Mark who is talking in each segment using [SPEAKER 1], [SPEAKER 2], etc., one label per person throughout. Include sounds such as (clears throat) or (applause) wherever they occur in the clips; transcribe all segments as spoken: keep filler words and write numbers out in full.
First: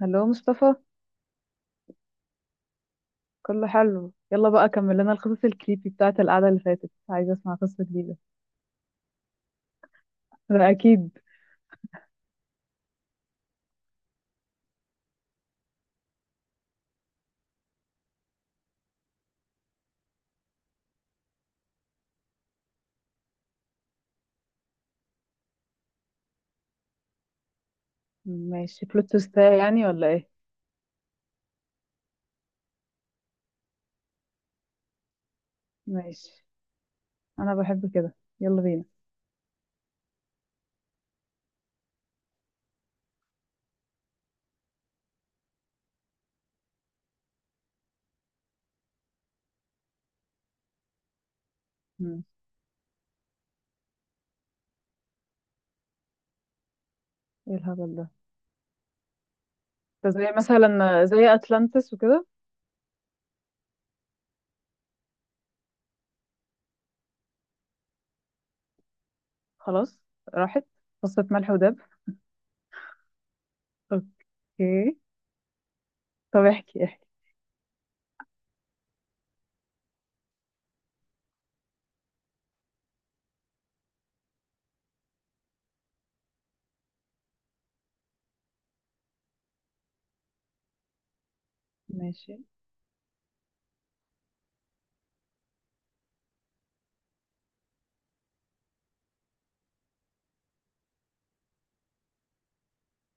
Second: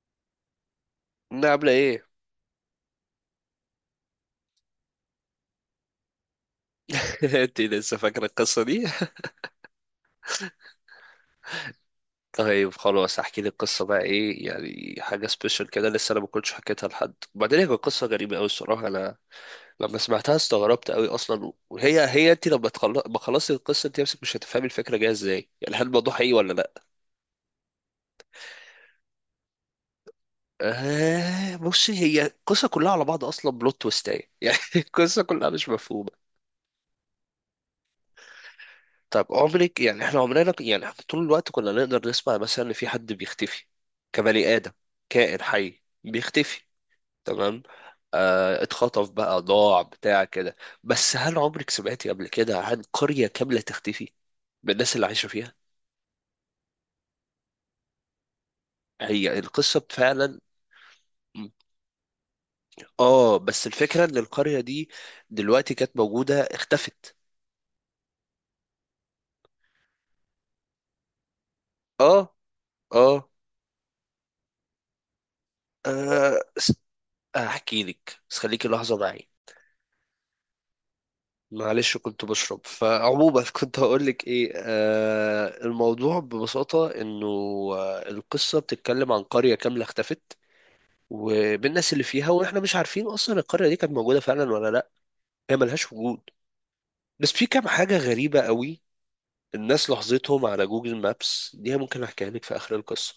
[SPEAKER 1] هلو مصطفى،
[SPEAKER 2] انها عامله ايه؟
[SPEAKER 1] كله حلو. يلا بقى كمل لنا القصص الكريبي بتاعت القعدة اللي فاتت، عايزة
[SPEAKER 2] (laughs)
[SPEAKER 1] اسمع
[SPEAKER 2] انت
[SPEAKER 1] قصة
[SPEAKER 2] لسه
[SPEAKER 1] جديدة.
[SPEAKER 2] فاكره القصه دي؟
[SPEAKER 1] ده اكيد.
[SPEAKER 2] طيب خلاص احكي لي القصه بقى. ايه يعني حاجه سبيشال كده؟ لسه انا ما كنتش حكيتها لحد، وبعدين هي كانت قصه غريبه قوي الصراحه. انا لما سمعتها استغربت قوي اصلا. وهي هي انت لما تخلص، ما خلصت القصه انت نفسك مش هتفهمي الفكره جايه ازاي، يعني هل الموضوع حقيقي ولا لا.
[SPEAKER 1] ماشي، بلوت تويست يعني ولا ايه؟
[SPEAKER 2] آه بصي، هي القصه كلها على بعض اصلا بلوت تويستايه (laughs) يعني القصه كلها مش مفهومه.
[SPEAKER 1] ماشي، انا بحب كده. يلا بينا.
[SPEAKER 2] طب عمرك، يعني احنا عمرنا يعني احنا طول الوقت كنا نقدر نسمع مثلا ان في حد بيختفي، كبني آدم، كائن حي بيختفي، تمام؟ آه، اتخطف بقى، ضاع، بتاع كده. بس هل عمرك سمعتي
[SPEAKER 1] مم.
[SPEAKER 2] قبل كده عن قرية كاملة تختفي بالناس اللي عايشة فيها؟
[SPEAKER 1] ايه الهبل ده؟
[SPEAKER 2] هي القصة
[SPEAKER 1] ده زي
[SPEAKER 2] فعلا.
[SPEAKER 1] مثلا، زي اتلانتس وكده.
[SPEAKER 2] اه، بس الفكرة ان القرية دي دلوقتي كانت موجودة، اختفت.
[SPEAKER 1] خلاص، راحت. قصة ملح ودب.
[SPEAKER 2] اه. اه,
[SPEAKER 1] اوكي، طب
[SPEAKER 2] آه.
[SPEAKER 1] احكي احكي.
[SPEAKER 2] احكي لك، بس خليكي لحظة معي. معلش كنت بشرب. فعموما (laughs) كنت هقول لك ايه؟ آه، الموضوع ببساطة انه آه، القصة بتتكلم عن قرية كاملة اختفت وبالناس اللي فيها،
[SPEAKER 1] ماشي.
[SPEAKER 2] واحنا مش عارفين اصلا القرية دي كانت موجودة فعلا ولا لا. هي ملهاش وجود. بس في كام حاجة غريبة قوي. الناس لاحظتهم على جوجل مابس، دي ممكن احكيها لك في اخر القصة.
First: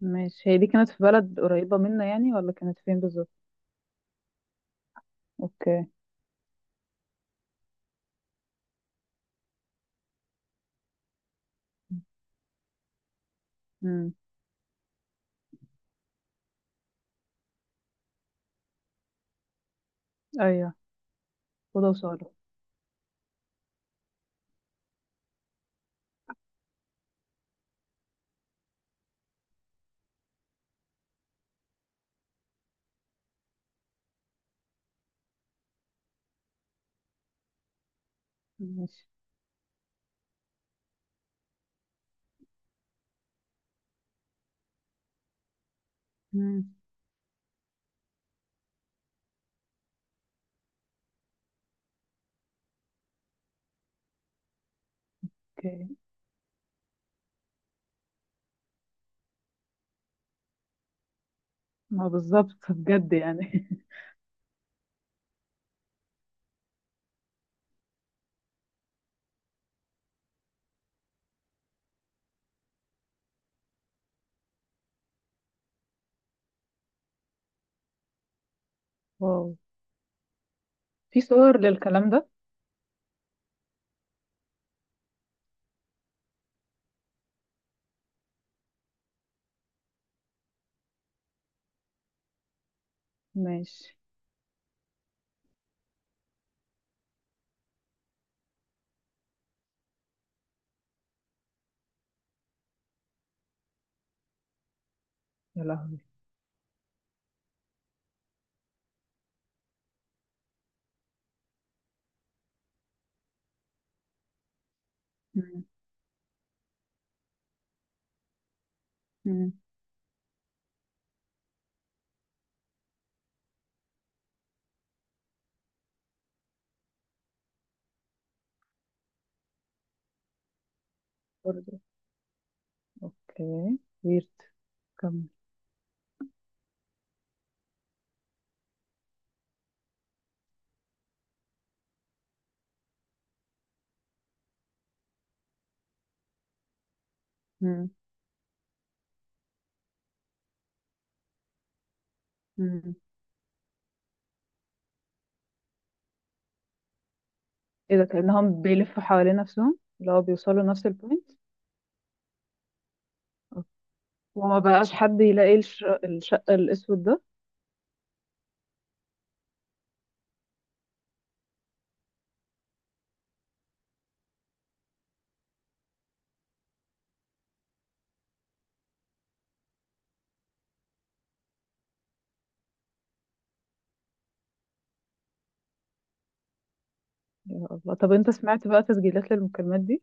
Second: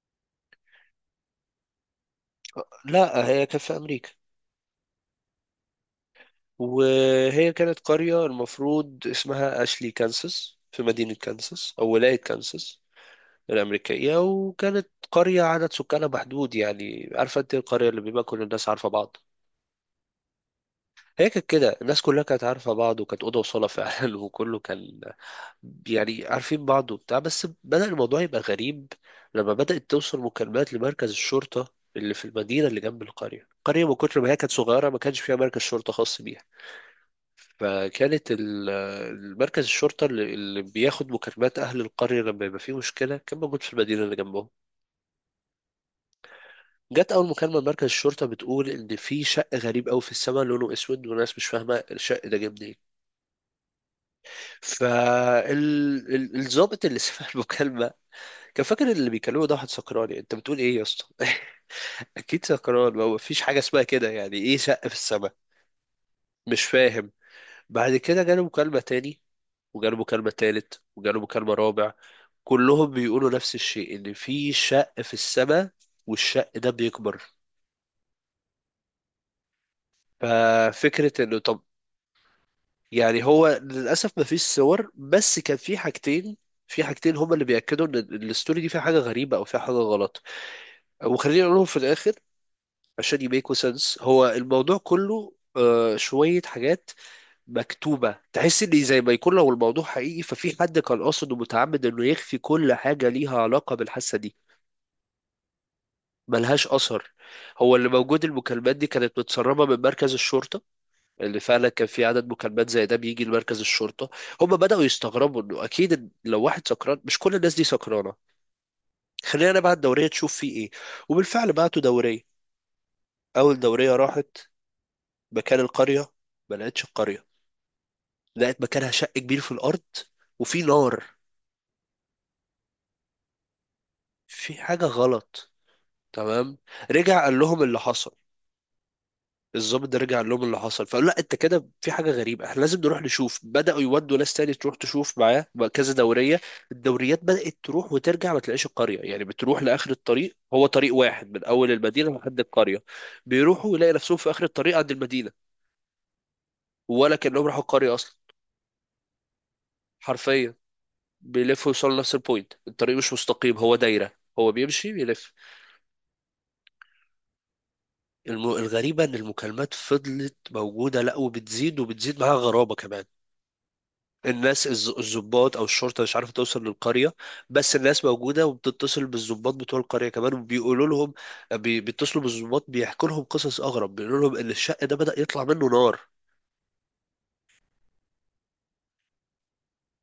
[SPEAKER 1] ماشي، هي دي كانت في بلد قريبة منا يعني ولا كانت فين
[SPEAKER 2] لا،
[SPEAKER 1] بالظبط؟
[SPEAKER 2] هي كانت في امريكا.
[SPEAKER 1] اوكي.
[SPEAKER 2] وهي كانت قرية المفروض اسمها اشلي كانساس، في مدينة كانساس او ولاية كانساس
[SPEAKER 1] امم،
[SPEAKER 2] الأمريكية. وكانت قرية عدد سكانها محدود، يعني عارفة أنت القرية اللي بيبقى كل الناس عارفة بعض؟
[SPEAKER 1] ايوه.
[SPEAKER 2] هي كانت كده،
[SPEAKER 1] اوضه
[SPEAKER 2] الناس كلها
[SPEAKER 1] وصاله؟
[SPEAKER 2] كانت عارفة بعض، وكانت أوضة وصالة فعلا (laughs) وكله كان يعني عارفين بعض وبتاع. بس بدأ الموضوع يبقى غريب لما بدأت توصل مكالمات لمركز الشرطة اللي في المدينة اللي جنب القرية. القرية من كتر ما هي كانت صغيرة ما كانش فيها مركز شرطة خاص بيها، فكانت ال-
[SPEAKER 1] ماشي.
[SPEAKER 2] المركز الشرطة اللي اللي بياخد مكالمات أهل القرية لما يبقى فيه مشكلة كان موجود في المدينة اللي جنبهم.
[SPEAKER 1] امم.
[SPEAKER 2] جت اول مكالمه لمركز الشرطه بتقول ان في شق غريب قوي في السماء، لونه اسود، وناس مش فاهمه الشق ده جه منين. فالظابط اللي (laughs) سمع المكالمه كان فاكر اللي بيكلمه ده واحد سكران. انت بتقول ايه يا اسطى؟
[SPEAKER 1] ما
[SPEAKER 2] (laughs) اكيد
[SPEAKER 1] بالظبط
[SPEAKER 2] سكران، ما
[SPEAKER 1] بجد
[SPEAKER 2] هو مفيش حاجه
[SPEAKER 1] يعني
[SPEAKER 2] اسمها
[SPEAKER 1] (laughs)
[SPEAKER 2] كده، يعني ايه شق في السماء؟ مش فاهم. بعد كده جاله مكالمه تاني، وجاله مكالمة تالت، وجاله مكالمة رابع، كلهم بيقولوا نفس الشيء، ان في شق في السماء، والشق ده بيكبر.
[SPEAKER 1] واو، في
[SPEAKER 2] ففكرة انه
[SPEAKER 1] صور
[SPEAKER 2] طب،
[SPEAKER 1] للكلام ده؟
[SPEAKER 2] يعني هو للأسف مفيش صور. بس كان في حاجتين، في حاجتين هما اللي بيأكدوا إن الستوري دي فيها حاجة غريبة أو فيها حاجة غلط، وخليني أقولهم في الآخر عشان يميكوا
[SPEAKER 1] ماشي.
[SPEAKER 2] سنس. هو الموضوع كله آه، شوية حاجات مكتوبة، تحس إن زي ما يكون لو الموضوع حقيقي ففي حد كان قاصد ومتعمد إنه يخفي كل حاجة ليها علاقة بالحادثة دي.
[SPEAKER 1] يا لهوي.
[SPEAKER 2] ملهاش أثر. هو اللي موجود المكالمات دي كانت متسربة من مركز الشرطة، اللي فعلا كان في عدد مكالمات زي ده بيجي لمركز الشرطة. هم بدأوا يستغربوا انه
[SPEAKER 1] مم.
[SPEAKER 2] اكيد، إن لو واحد سكران مش كل الناس دي سكرانة، خلينا
[SPEAKER 1] مم.
[SPEAKER 2] نبعت دورية تشوف فيه ايه. وبالفعل بعتوا دورية. اول دورية راحت مكان القرية، ما لقتش القرية، لقت مكانها شق كبير في الارض وفي نار.
[SPEAKER 1] برضه، اوكي. ويرد؟
[SPEAKER 2] في حاجة
[SPEAKER 1] كمل.
[SPEAKER 2] غلط. تمام، رجع قال لهم اللي حصل، الضابط ده رجع قال لهم اللي حصل، فقالوا لا انت كده في حاجه غريبه، احنا لازم نروح نشوف. بداوا يودوا ناس تاني تروح تشوف معاه بقى كذا دوريه. الدوريات بدات
[SPEAKER 1] مم.
[SPEAKER 2] تروح وترجع ما تلاقيش القريه، يعني بتروح لاخر الطريق، هو طريق واحد من اول المدينه لحد القريه.
[SPEAKER 1] مم.
[SPEAKER 2] بيروحوا يلاقي نفسهم في اخر الطريق عند المدينه، ولا كانهم راحوا القريه
[SPEAKER 1] ايه ده،
[SPEAKER 2] اصلا.
[SPEAKER 1] كأنهم بيلفوا حوالين نفسهم اللي هو
[SPEAKER 2] حرفيا
[SPEAKER 1] بيوصلوا لنفس البوينت.
[SPEAKER 2] بيلفوا يوصلوا نفس البوينت، الطريق مش مستقيم، هو دايره. هو
[SPEAKER 1] وما
[SPEAKER 2] بيمشي
[SPEAKER 1] بقاش حد
[SPEAKER 2] بيلف.
[SPEAKER 1] يلاقي الش... الشق الأسود ده؟
[SPEAKER 2] الم... الغريبه ان المكالمات فضلت موجوده، لا وبتزيد، وبتزيد معاها غرابه كمان. الناس الز- الضباط او الشرطه مش عارفه توصل للقريه، بس الناس موجوده وبتتصل بالضباط بتوع القريه كمان وبيقولوا لهم، بي- بيتصلوا بالضباط بيحكوا لهم قصص اغرب، بيقولوا لهم ان الشق ده بدأ يطلع منه نار.
[SPEAKER 1] يا الله. طب انت سمعت بقى تسجيلات للمكالمات دي؟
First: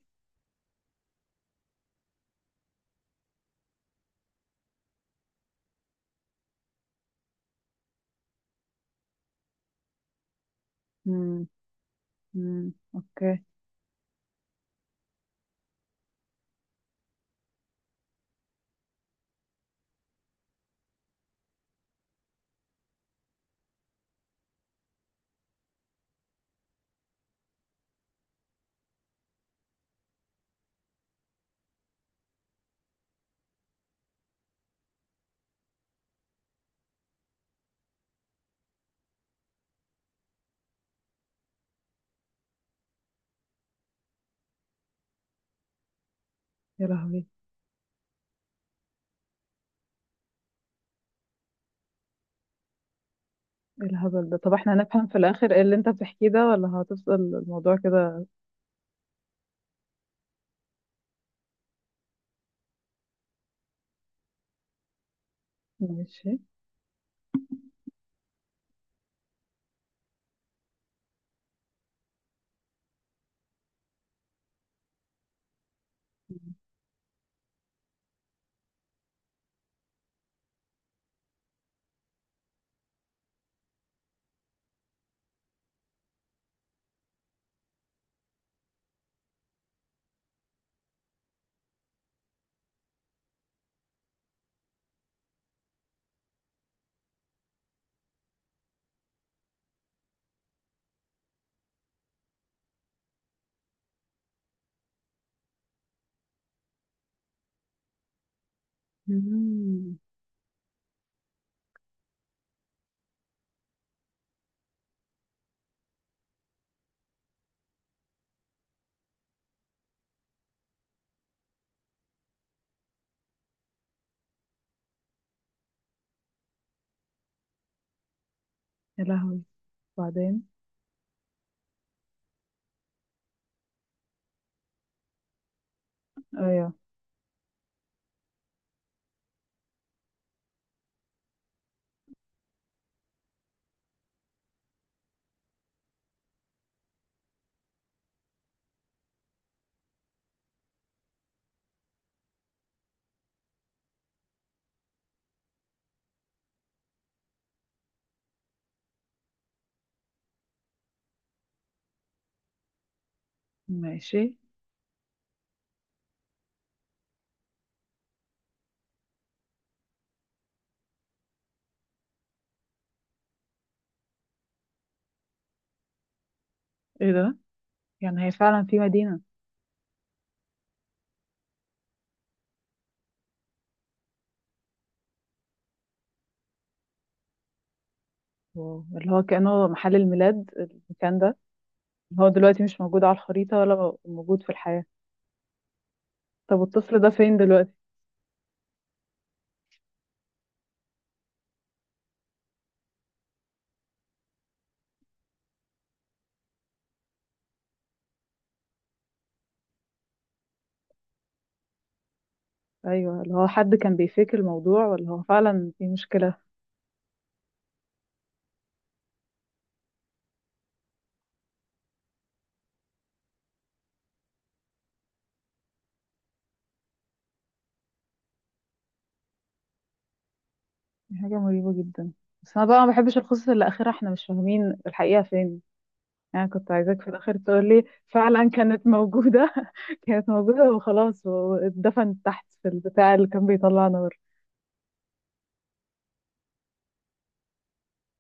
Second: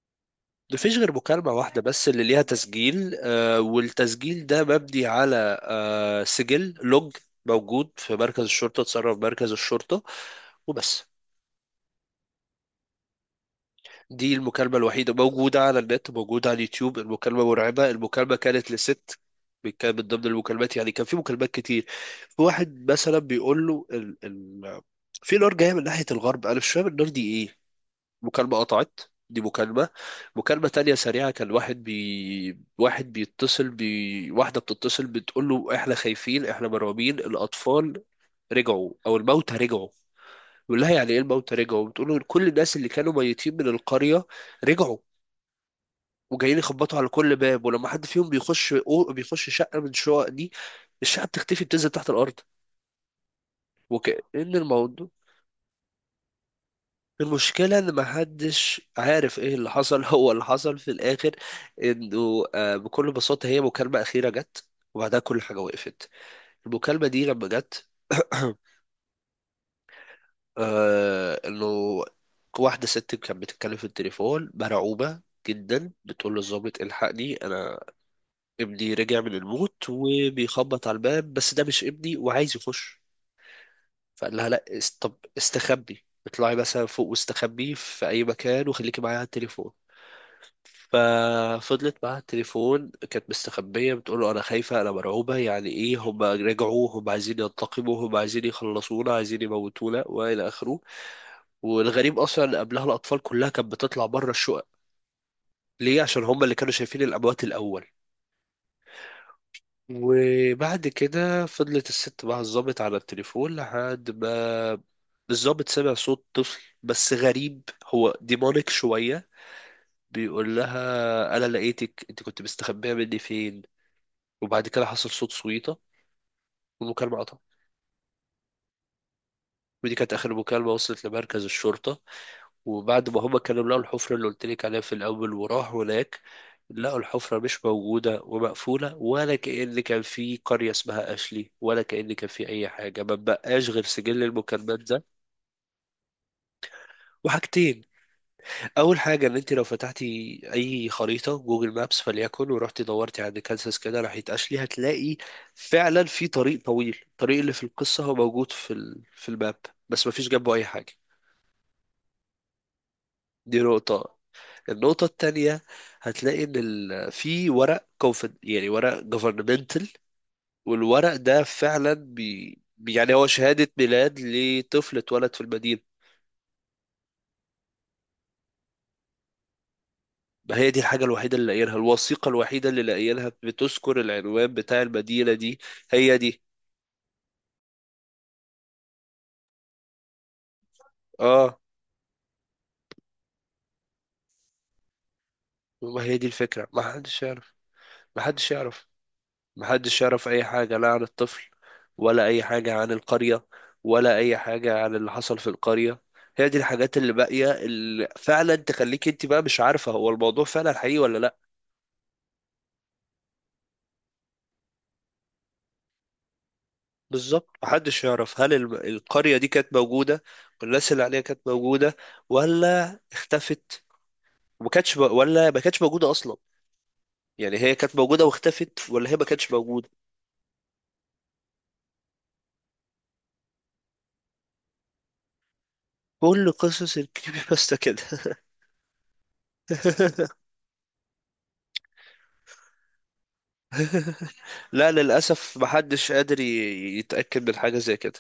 [SPEAKER 2] مفيش غير مكالمة واحدة بس اللي ليها تسجيل آه، والتسجيل ده مبني على آه، سجل لوج موجود في مركز الشرطة، اتصرف مركز الشرطة وبس.
[SPEAKER 1] مم. مم. اوكي.
[SPEAKER 2] دي المكالمة الوحيدة موجودة على النت، موجودة على اليوتيوب. المكالمة مرعبة. المكالمة كانت لست، كان من ضمن المكالمات، يعني كان في مكالمات كتير. في واحد مثلا بيقول له ال... ال... في نار جاية من ناحية الغرب، أنا مش فاهم النار دي إيه. مكالمة قطعت. دي مكالمة. مكالمة تانية سريعة، كان واحد بي... واحد بيتصل بي... واحدة بتتصل بتقول له إحنا خايفين، إحنا مرعوبين، الأطفال رجعوا أو الموتى رجعوا. يقول لها يعني ايه الموتى رجعوا؟ بتقول له كل الناس اللي كانوا ميتين من القرية رجعوا، وجايين
[SPEAKER 1] يا
[SPEAKER 2] يخبطوا على
[SPEAKER 1] لهوي.
[SPEAKER 2] كل باب، ولما حد فيهم بيخش أو بيخش شقة من الشقق دي، الشقة بتختفي، بتنزل تحت الأرض.
[SPEAKER 1] ايه
[SPEAKER 2] وكأن
[SPEAKER 1] الهبل ده؟ طب احنا
[SPEAKER 2] الموضوع،
[SPEAKER 1] هنفهم في الآخر ايه اللي انت بتحكيه ده، ولا هتفضل الموضوع
[SPEAKER 2] المشكلة إن
[SPEAKER 1] كده؟
[SPEAKER 2] محدش عارف إيه اللي حصل (laughs) هو اللي حصل في الآخر إنه آه، بكل بساطة هي مكالمة أخيرة جت، وبعدها كل حاجة وقفت.
[SPEAKER 1] ماشي.
[SPEAKER 2] المكالمة دي لما جت (clears throat) آه انه واحده ست كانت بتتكلم في التليفون مرعوبه جدا، بتقول للظابط الحقني انا، ابني رجع من الموت وبيخبط على الباب، بس ده مش ابني وعايز يخش. فقال لها لا، است... طب استخبي، اطلعي مثلا فوق واستخبي في اي مكان وخليكي معايا على التليفون. ففضلت معاها التليفون كانت مستخبية، بتقول له أنا خايفة، أنا مرعوبة، يعني إيه هم رجعوا، هم عايزين ينتقموا، هم عايزين يخلصونا، عايزين يموتونا، وإلى آخره. والغريب اصلا ان قبلها الاطفال كلها كانت بتطلع بره الشقق، ليه؟ عشان هم اللي كانوا شايفين الاموات الاول.
[SPEAKER 1] مم.
[SPEAKER 2] وبعد كده فضلت الست مع الضابط على التليفون لحد ما الضابط سمع صوت طفل بس غريب، هو ديمونيك شوية، بيقول لها أنا لقيتك، أنت كنت مستخبية مني فين؟ وبعد كده حصل صوت صويطة، والمكالمة قطعت.
[SPEAKER 1] يا لهوي.
[SPEAKER 2] ودي كانت آخر
[SPEAKER 1] بعدين؟
[SPEAKER 2] مكالمة وصلت لمركز الشرطة. وبعد ما هما كانوا لقوا الحفرة اللي قلت لك عليها في الأول وراحوا هناك،
[SPEAKER 1] ايوه.
[SPEAKER 2] لقوا الحفرة مش موجودة ومقفولة، ولا كأن كان في قرية اسمها أشلي، ولا كأن كان في أي حاجة. ما بقاش غير سجل المكالمات ده، وحاجتين. أول حاجة، إن أنت لو فتحتي أي خريطة جوجل مابس فليكن، ورحتي دورتي عند كانساس كده ناحية أشلي، هتلاقي فعلا في طريق طويل، الطريق اللي في القصة هو موجود في ال... في الماب، بس مفيش جنبه أي حاجة. دي نقطة.
[SPEAKER 1] ماشي.
[SPEAKER 2] النقطة التانية، هتلاقي إن ال... في ورق كونفد، يعني ورق governmental، والورق ده فعلا بي... يعني هو شهادة ميلاد لطفل اتولد في المدينة.
[SPEAKER 1] ايه ده، يعني هي فعلا في مدينة؟
[SPEAKER 2] ما هي دي الحاجة الوحيدة اللي لاقيينها، الوثيقة الوحيدة اللي لاقيينها بتذكر العنوان بتاع المدينة دي. هي دي.
[SPEAKER 1] واو. اللي هو كأنه محل الميلاد المكان ده؟
[SPEAKER 2] اه.
[SPEAKER 1] اللي هو دلوقتي مش موجود على الخريطة ولا موجود في الحياة.
[SPEAKER 2] ما هي دي
[SPEAKER 1] طب
[SPEAKER 2] الفكرة، ما
[SPEAKER 1] الطفل ده
[SPEAKER 2] حدش
[SPEAKER 1] فين
[SPEAKER 2] يعرف.
[SPEAKER 1] دلوقتي؟
[SPEAKER 2] ما حدش يعرف، محدش يعرف أي حاجة لا عن الطفل، ولا أي حاجة عن القرية، ولا أي حاجة عن اللي حصل في القرية. هي دي الحاجات اللي باقية اللي فعلا تخليك انت بقى مش عارفة هو الموضوع فعلا حقيقي ولا لا.
[SPEAKER 1] ايوه، اللي هو حد كان بيفيك الموضوع ولا هو فعلا في مشكلة.
[SPEAKER 2] بالظبط، محدش يعرف هل الم- القرية دي كانت موجودة والناس اللي عليها كانت موجودة ولا اختفت، وما كانتش م- ولا ما كانتش موجودة أصلا. يعني هي كانت موجودة واختفت، ولا هي ما كانتش موجودة.
[SPEAKER 1] دي حاجة مريبة جدا. بس انا بقى ما بحبش القصص اللي اخرها احنا مش فاهمين الحقيقة فين. يعني
[SPEAKER 2] كل
[SPEAKER 1] كنت
[SPEAKER 2] قصص
[SPEAKER 1] عايزاك في الاخر
[SPEAKER 2] الكريبي
[SPEAKER 1] تقول
[SPEAKER 2] باستا
[SPEAKER 1] لي
[SPEAKER 2] كده
[SPEAKER 1] فعلا كانت موجودة (laughs) كانت
[SPEAKER 2] (laughs)
[SPEAKER 1] موجودة وخلاص، واتدفنت تحت في البتاع اللي كان بيطلع نار.
[SPEAKER 2] لا للأسف محدش قادر ي- يتأكد من حاجة زي كده،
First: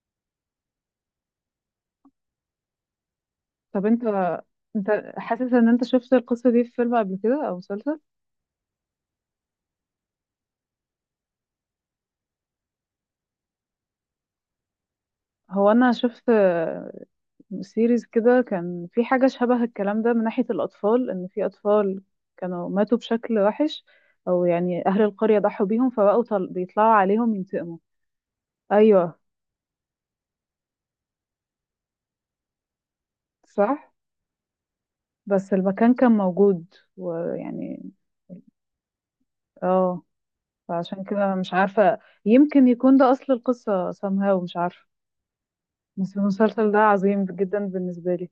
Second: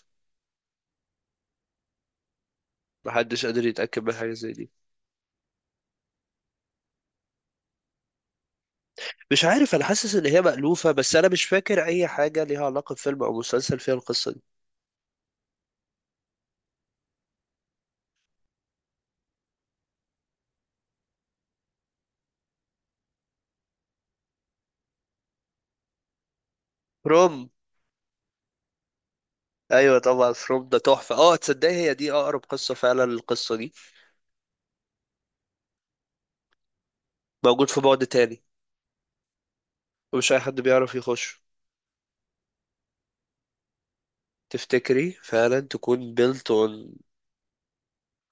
[SPEAKER 2] محدش قادر
[SPEAKER 1] طب
[SPEAKER 2] يتأكد
[SPEAKER 1] انت،
[SPEAKER 2] من حاجة زي دي.
[SPEAKER 1] انت حاسس ان انت شفت القصة دي في فيلم قبل كده او مسلسل؟
[SPEAKER 2] مش عارف، أنا حاسس إن هي مألوفة بس أنا مش فاكر أي حاجة ليها علاقة بفيلم أو مسلسل فيها القصة دي.
[SPEAKER 1] هو انا شفت آه، سيريز كده كان في حاجة شبه الكلام ده من ناحية الاطفال، ان في اطفال كانوا ماتوا بشكل وحش، او يعني اهل القرية ضحوا بيهم فبقوا طل... بيطلعوا عليهم
[SPEAKER 2] فروم.
[SPEAKER 1] ينتقموا. ايوه.
[SPEAKER 2] أيوة طبعا، فروم ده تحفة. أه، تصدقي هي دي أقرب قصة فعلا للقصة دي.
[SPEAKER 1] صح، بس المكان كان موجود
[SPEAKER 2] موجود في
[SPEAKER 1] ويعني.
[SPEAKER 2] بعد تاني،
[SPEAKER 1] اه.
[SPEAKER 2] ومش أي حد بيعرف
[SPEAKER 1] فعشان كده
[SPEAKER 2] يخش.
[SPEAKER 1] مش عارفة، يمكن يكون ده اصل القصة somehow، مش عارفة.
[SPEAKER 2] تفتكري فعلا تكون
[SPEAKER 1] بس
[SPEAKER 2] built
[SPEAKER 1] المسلسل ده
[SPEAKER 2] on؟
[SPEAKER 1] عظيم جدا بالنسبة لي،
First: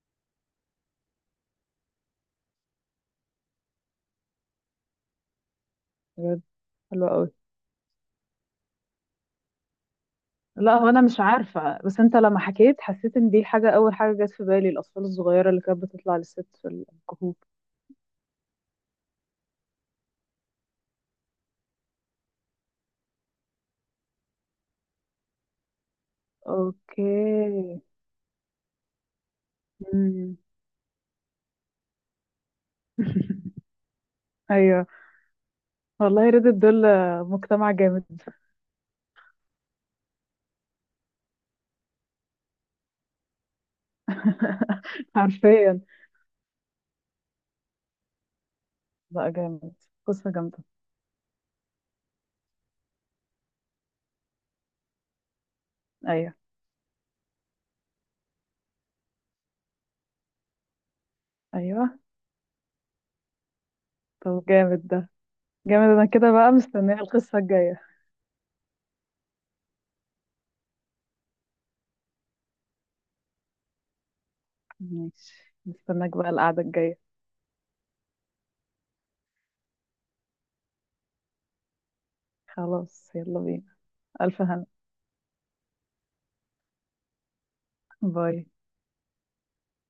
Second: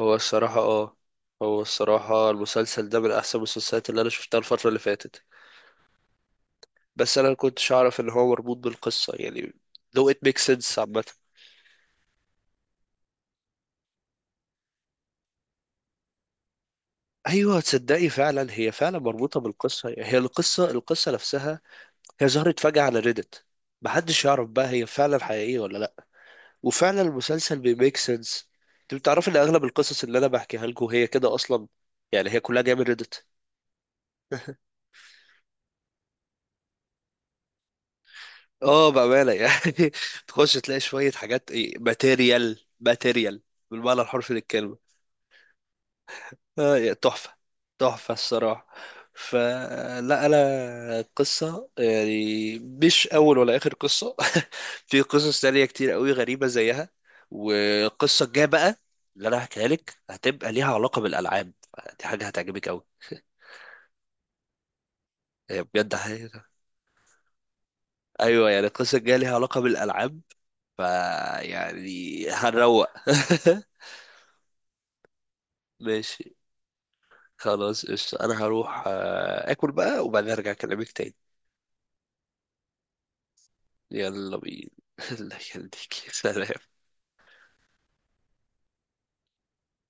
[SPEAKER 2] هو الصراحة أه، هو الصراحة المسلسل ده من أحسن المسلسلات اللي أنا شفتها الفترة اللي فاتت.
[SPEAKER 1] بجد. حلو
[SPEAKER 2] بس انا
[SPEAKER 1] قوي.
[SPEAKER 2] ما كنتش اعرف ان هو مربوط بالقصه يعني، لو it makes
[SPEAKER 1] لا،
[SPEAKER 2] sense
[SPEAKER 1] هو انا
[SPEAKER 2] عامه.
[SPEAKER 1] مش عارفه، بس انت لما حكيت حسيت ان دي حاجه. اول حاجه جت في بالي الاطفال الصغيره اللي كانت بتطلع للست في الكهوف.
[SPEAKER 2] ايوه، تصدقي فعلا هي فعلا مربوطه بالقصه، يعني هي القصه، القصه نفسها. هي ظهرت فجاه على ريدت، محدش يعرف بقى هي فعلا حقيقيه ولا لا. وفعلا
[SPEAKER 1] اوكي.
[SPEAKER 2] المسلسل بيميك سنس. انت بتعرف ان اغلب القصص اللي انا
[SPEAKER 1] مم.
[SPEAKER 2] بحكيها لكم هي كده اصلا، يعني هي كلها جايه من ريدت.
[SPEAKER 1] (laughs) ايوه. والله ريدت دول مجتمع جامد (laughs)
[SPEAKER 2] اه بامانه يعني (laughs) تخش تلاقي شويه حاجات ايه، ماتيريال ماتيريال بالمعنى الحرفي للكلمه.
[SPEAKER 1] حرفيا.
[SPEAKER 2] آه، تحفة، تحفة الصراحة.
[SPEAKER 1] بقى جامد.
[SPEAKER 2] فلا
[SPEAKER 1] قصه جامده.
[SPEAKER 2] أنا قصة، يعني مش أول ولا آخر قصة (laughs) في قصص تانية كتير قوي
[SPEAKER 1] ايوه.
[SPEAKER 2] غريبة زيها. والقصة الجاية بقى اللي أنا هحكيها لك هتبقى ليها علاقة بالألعاب.
[SPEAKER 1] ايوه.
[SPEAKER 2] دي حاجة هتعجبك قوي،
[SPEAKER 1] طب جامد ده.
[SPEAKER 2] هي
[SPEAKER 1] جامد.
[SPEAKER 2] بجد
[SPEAKER 1] انا كده
[SPEAKER 2] حاجة.
[SPEAKER 1] بقى مستنيه القصه الجايه.
[SPEAKER 2] أيوة، يعني القصة الجاية ليها علاقة بالألعاب، فيعني هنروق.
[SPEAKER 1] ماشي،
[SPEAKER 2] (laughs)
[SPEAKER 1] مستناك بقى
[SPEAKER 2] ماشي.
[SPEAKER 1] القعده الجايه.
[SPEAKER 2] خلاص قشطة، أنا هروح آه، آكل بقى وبعدين أرجع أكلمك تاني.
[SPEAKER 1] خلاص، يلا بينا.
[SPEAKER 2] يلا
[SPEAKER 1] الف هنا.
[SPEAKER 2] بينا. (laughs) الله يخليك. سلام.
[SPEAKER 1] باي.